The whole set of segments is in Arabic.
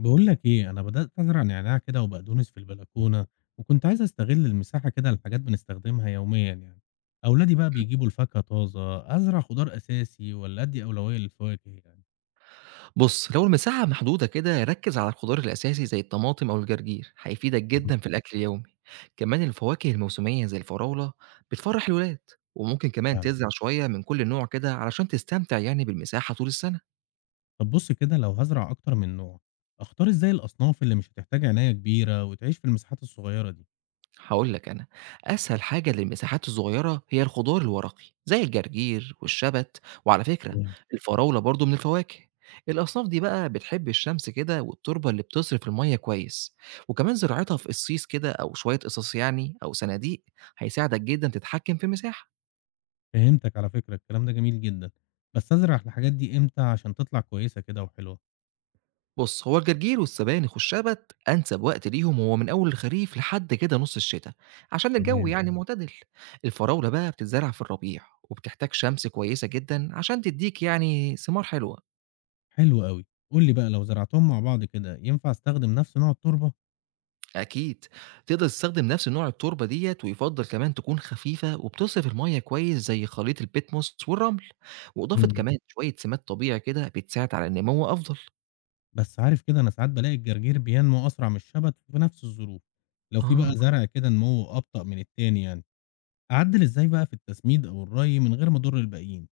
بقول لك ايه انا بدات ازرع نعناع كده وبقدونس في البلكونه، وكنت عايز استغل المساحه كده لحاجات بنستخدمها يوميا يعني. اولادي بقى بيجيبوا الفاكهه طازه، ازرع خضار اساسي ولا ادي اولويه للفواكه يعني؟ بُص، لو المساحة محدودة كده ركّز على الخضار الأساسي زي الطماطم أو الجرجير، هيفيدك مهم. جدًا في الأكل اليومي. كمان الفواكه الموسمية زي الفراولة بتفرّح الولاد، وممكن كمان فعلا. تزرع شوية من كل نوع كده علشان تستمتع يعني بالمساحة طول السنة. طب بص كده لو هزرع اكتر من نوع، اختار ازاي الاصناف اللي مش هتحتاج عنايه كبيره وتعيش في المساحات الصغيره دي؟ هاقول لك أنا، أسهل حاجة للمساحات الصغيرة هي الخضار الورقي، زي الجرجير والشبت، وعلى فكرة تمام. الفراولة برضه من الفواكه. الأصناف دي بقى بتحب الشمس كده والتربة اللي بتصرف المية كويس، وكمان زراعتها في قصيص كده أو شوية قصص يعني أو صناديق هيساعدك جدًا تتحكم في المساحة. فهمتك على فكره، الكلام ده جميل جدا. بس ازرع الحاجات دي امتى عشان تطلع كويسه كده وحلوه؟ بُص، هو الجرجير والسبانخ والشبت أنسب وقت ليهم هو من أول الخريف لحد كده نُص الشتا، عشان الجو يعني إمم. معتدل. الفراولة بقى بتتزرع في الربيع، وبتحتاج شمس كويسة جدًا عشان تدّيك يعني ثمار حلوة. حلو أوي. قُل لي بقى لو زرعتهم مع بعض كده، ينفع أستخدم نفس نوع التربة؟ أكيد تقدر تستخدم نفس نوع التربة ديّة، ويُفضّل كمان تكون خفيفة وبتصرف المَيّة كويس زي خليط البتموس والرمل، وإضافة إمم. كمان شوية سماد طبيعي كده بتساعد على النمو أفضل. بس عارف كده أنا ساعات بالاقي الجرجير بينمو أسرع من الشبت في نفس الظروف. لو في آه. بقى زرع كده نموه أبطأ من التاني يعني، أعدِّل إزاي بقى في التسميد أو الري من غير ما أضر الباقيين؟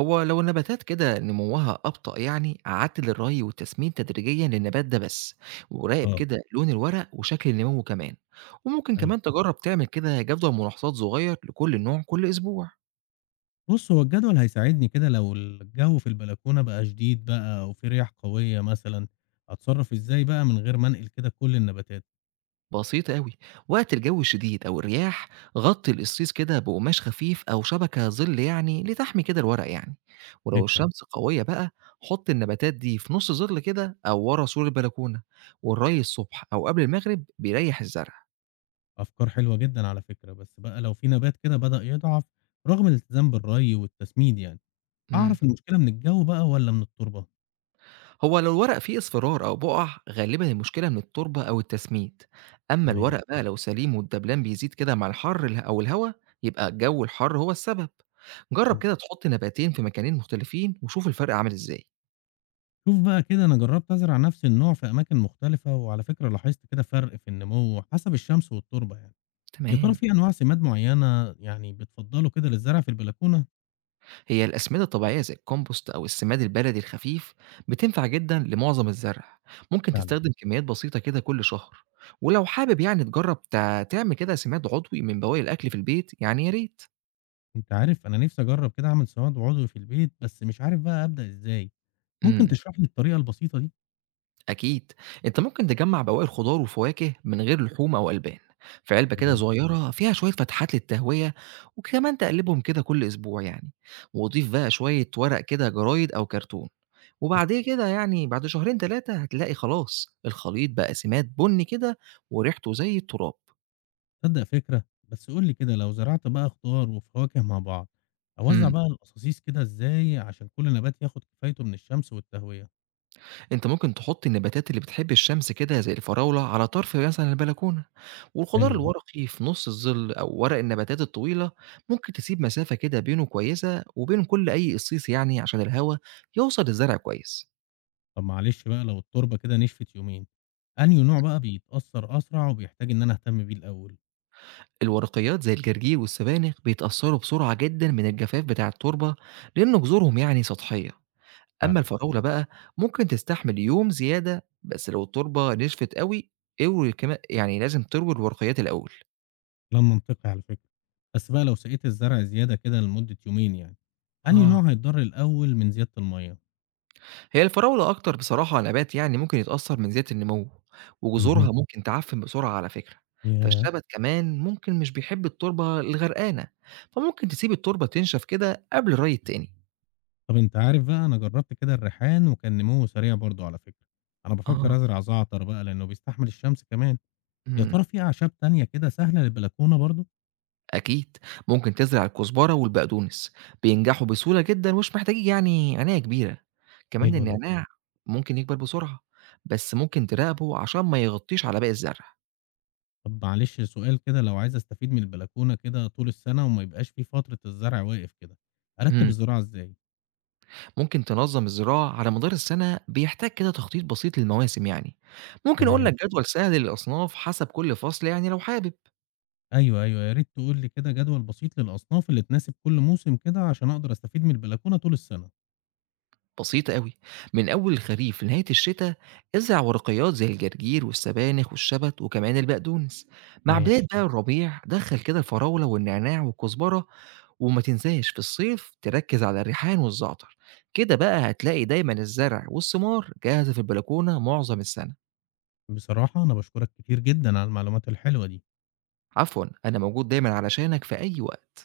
هو لو النباتات كده نموها أبطأ يعني عدل الري والتسمين تدريجيا للنبات ده بس، وراقب آه، كده لون الورق وشكل النمو كمان، وممكن أيوه. كمان تجرب تعمل كده جدول ملاحظات صغير لكل نوع كل أسبوع. بُص، هو الجدول هيساعدني كده. لو الجو في البلكونة بقى شديد بقى أو في رياح قوية مثلًا، أتصرّف إزاي بقى من غير ما أنقل كده كل النباتات؟ بسيطة أوي. وقت الجو الشديد أو الرياح غطي القصيص كده بقماش خفيف أو شبكة ظل يعني لتحمي كده الورق يعني، ولو فكرة. الشمس قوية بقى حط النباتات دي في نص ظل كده أو ورا سور البلكونة، والري الصبح أو قبل المغرب بيريح الزرع. أفكار حلوة جدًا على فكرة. بس بقى لو في نبات كده بدأ يضعف رغم الالتزام بالري والتسميد يعني، مم. أعرف المشكلة من الجو بقى والّا من التربة؟ هو لو الورق فيه اصفرار أو بقع غالبا المشكلة من التربة أو التسميد، أما تمام. الورق بقى لو سليم والدبلان بيزيد كده مع الحر أو الهواء يبقى الجو الحر هو السبب. جرب إمم. كده تحط نباتين في مكانين مختلفين وشوف الفرق عامل ازاي. شوف بقى كده، أنا جرّبت أزرع نفس النوع في أماكن مختلفة، وعلى فكرة لاحظت كده فرق في النمو حسب الشمس والتربة يعني. يا ترى تمام. في أنواع سماد معيّنة يعني بتفضّله كده للزرع في البلكونة؟ هي الأسمدة الطبيعية زي الكومبوست أو السماد البلدي الخفيف بتنفع جدا لمعظم الزرع، ممكن فعلًا. تستخدم كميات بسيطة كده كل شهر، ولو حابب يعني تجرب تعمل كده سماد عضوي من بواقي الأكل في البيت يعني يا ريت. أنت عارف أنا نفسي أجرّب كده أعمل سماد عضوي في البيت، بس مش عارف بقى أبدأ إزاي؟ ممكن مم. تشرح لي الطريقة البسيطة دي؟ أكيد، أنت ممكن تجمّع بواقي الخضار وفواكه من غير لحوم أو ألبان، في علبة كده تمام. صغيرة فيها شوية فتحات للتهوية، وكمان تقلّبهم كده كل أسبوع يعني، وضيف بقى شوية ورق كده جرايد أو كرتون، وبعد كده يعني بعد شهرين 3 هتلاقي خلاص الخليط بقى سماد بني كده وريحته زي التراب. تصدق فكرة. بس قُل لي كده لو زرعت بقى خضار وفواكه مع بعض، أوزّع إمم. بقى القصاصيص كده إزاي عشان كل نبات ياخد كفايته من الشمس والتهوية؟ أنت ممكن تحط النباتات اللي بتحب الشمس كده زي الفراولة على طرف مثلًا البلكونة، والخضار حلو ده. الورقي في نُص الظل أو ورق النباتات الطويلة. ممكن تسيب مسافة كده بينه كويسة وبين كل أي قصيص يعني عشان الهوا يوصل للزرع كويس. طب معلش بقى لو التربة كده نشفت يومين، أنهي نوع بقى بيتأثّر أسرع وبيحتاج إن أنا أهتم بيه الأول؟ الورقيات زي الجرجير والسبانخ بيتأثروا بسرعة جدًا من الجفاف بتاع التربة لأن جذورهم يعني سطحية، أما فعلًا. الفراولة بقى ممكن تستحمل يوم زيادة بس لو التربة نشفت أوي، اوي كما يعني لازم تروي الورقيات الأول. كلام منطقي على فكرة. بس بقى لو سقيت الزرع زيادة كده لمدة يومين يعني، أنهي آه. نوع هيتضر الأول من زيادة المَيّة؟ هي الفراولة أكتر بصراحة نبات يعني ممكن يتأثّر من زيادة النمو، وجذورها اهم. إمم. ممكن تعفّن بسرعة على فكرة، ياه! فالشبت كمان ممكن مش بيحب التربة الغرقانة، فممكن تسيب التربة تنشف كده قبل الري التاني. طب أنت عارف بقى، أنا جرّبت كده الريحان وكان نموّه سريع برضه على فكرة. أنا آه. بافكّر أزرع زعتر بقى لإنه بيستحمل الشمس كمان، يا إمم، ترى في أعشاب تانية كده سهلة للبلكونة برضه؟ أكيد، ممكن تزرع الكزبرة والبقدونس، بينجحوا بسهولة جدًا ومش محتاجين يعني عناية كبيرة، كمان حلو إمم. ده. النعناع ممكن يكبر بسرعة، بس ممكن تراقبه عشان ما يغطّيش على باقي الزرع. طب معلش سؤال كده، لو عايز أستفيد من البلكونة كده طول السنة وما يبقاش في فترة الزرع واقف كده، أرتّب إمم. الزراعة إزاي؟ ممكن تنظم الزراعة على مدار السنة بيحتاج كده تخطيط بسيط للمواسم يعني، ممكن أقول تمام. لك جدول سهل للأصناف حسب كل فصل يعني لو حابب. أيوه، أيوه، يا ريت تقول لي كده جدول بسيط للأصناف اللي تناسب كل موسم كده عشان أقدر أستفيد من البلكونة طول السنة. بسيطة قوي. من أول الخريف لنهاية الشتاء ازرع ورقيات زي الجرجير والسبانخ والشبت وكمان البقدونس، مع ماشي. بداية بقى الربيع دخل كده الفراولة والنعناع والكزبرة، وما تنساش في الصيف تركز على الريحان والزعتر، كده بقى هتلاقي دايما الزرع والثمار جاهزة في البلكونة معظم السنة. بصراحة أنا باشكرك كتير جدًا على المعلومات الحلوة دي. عفوا، أنا موجود دايما علشانك في أي وقت.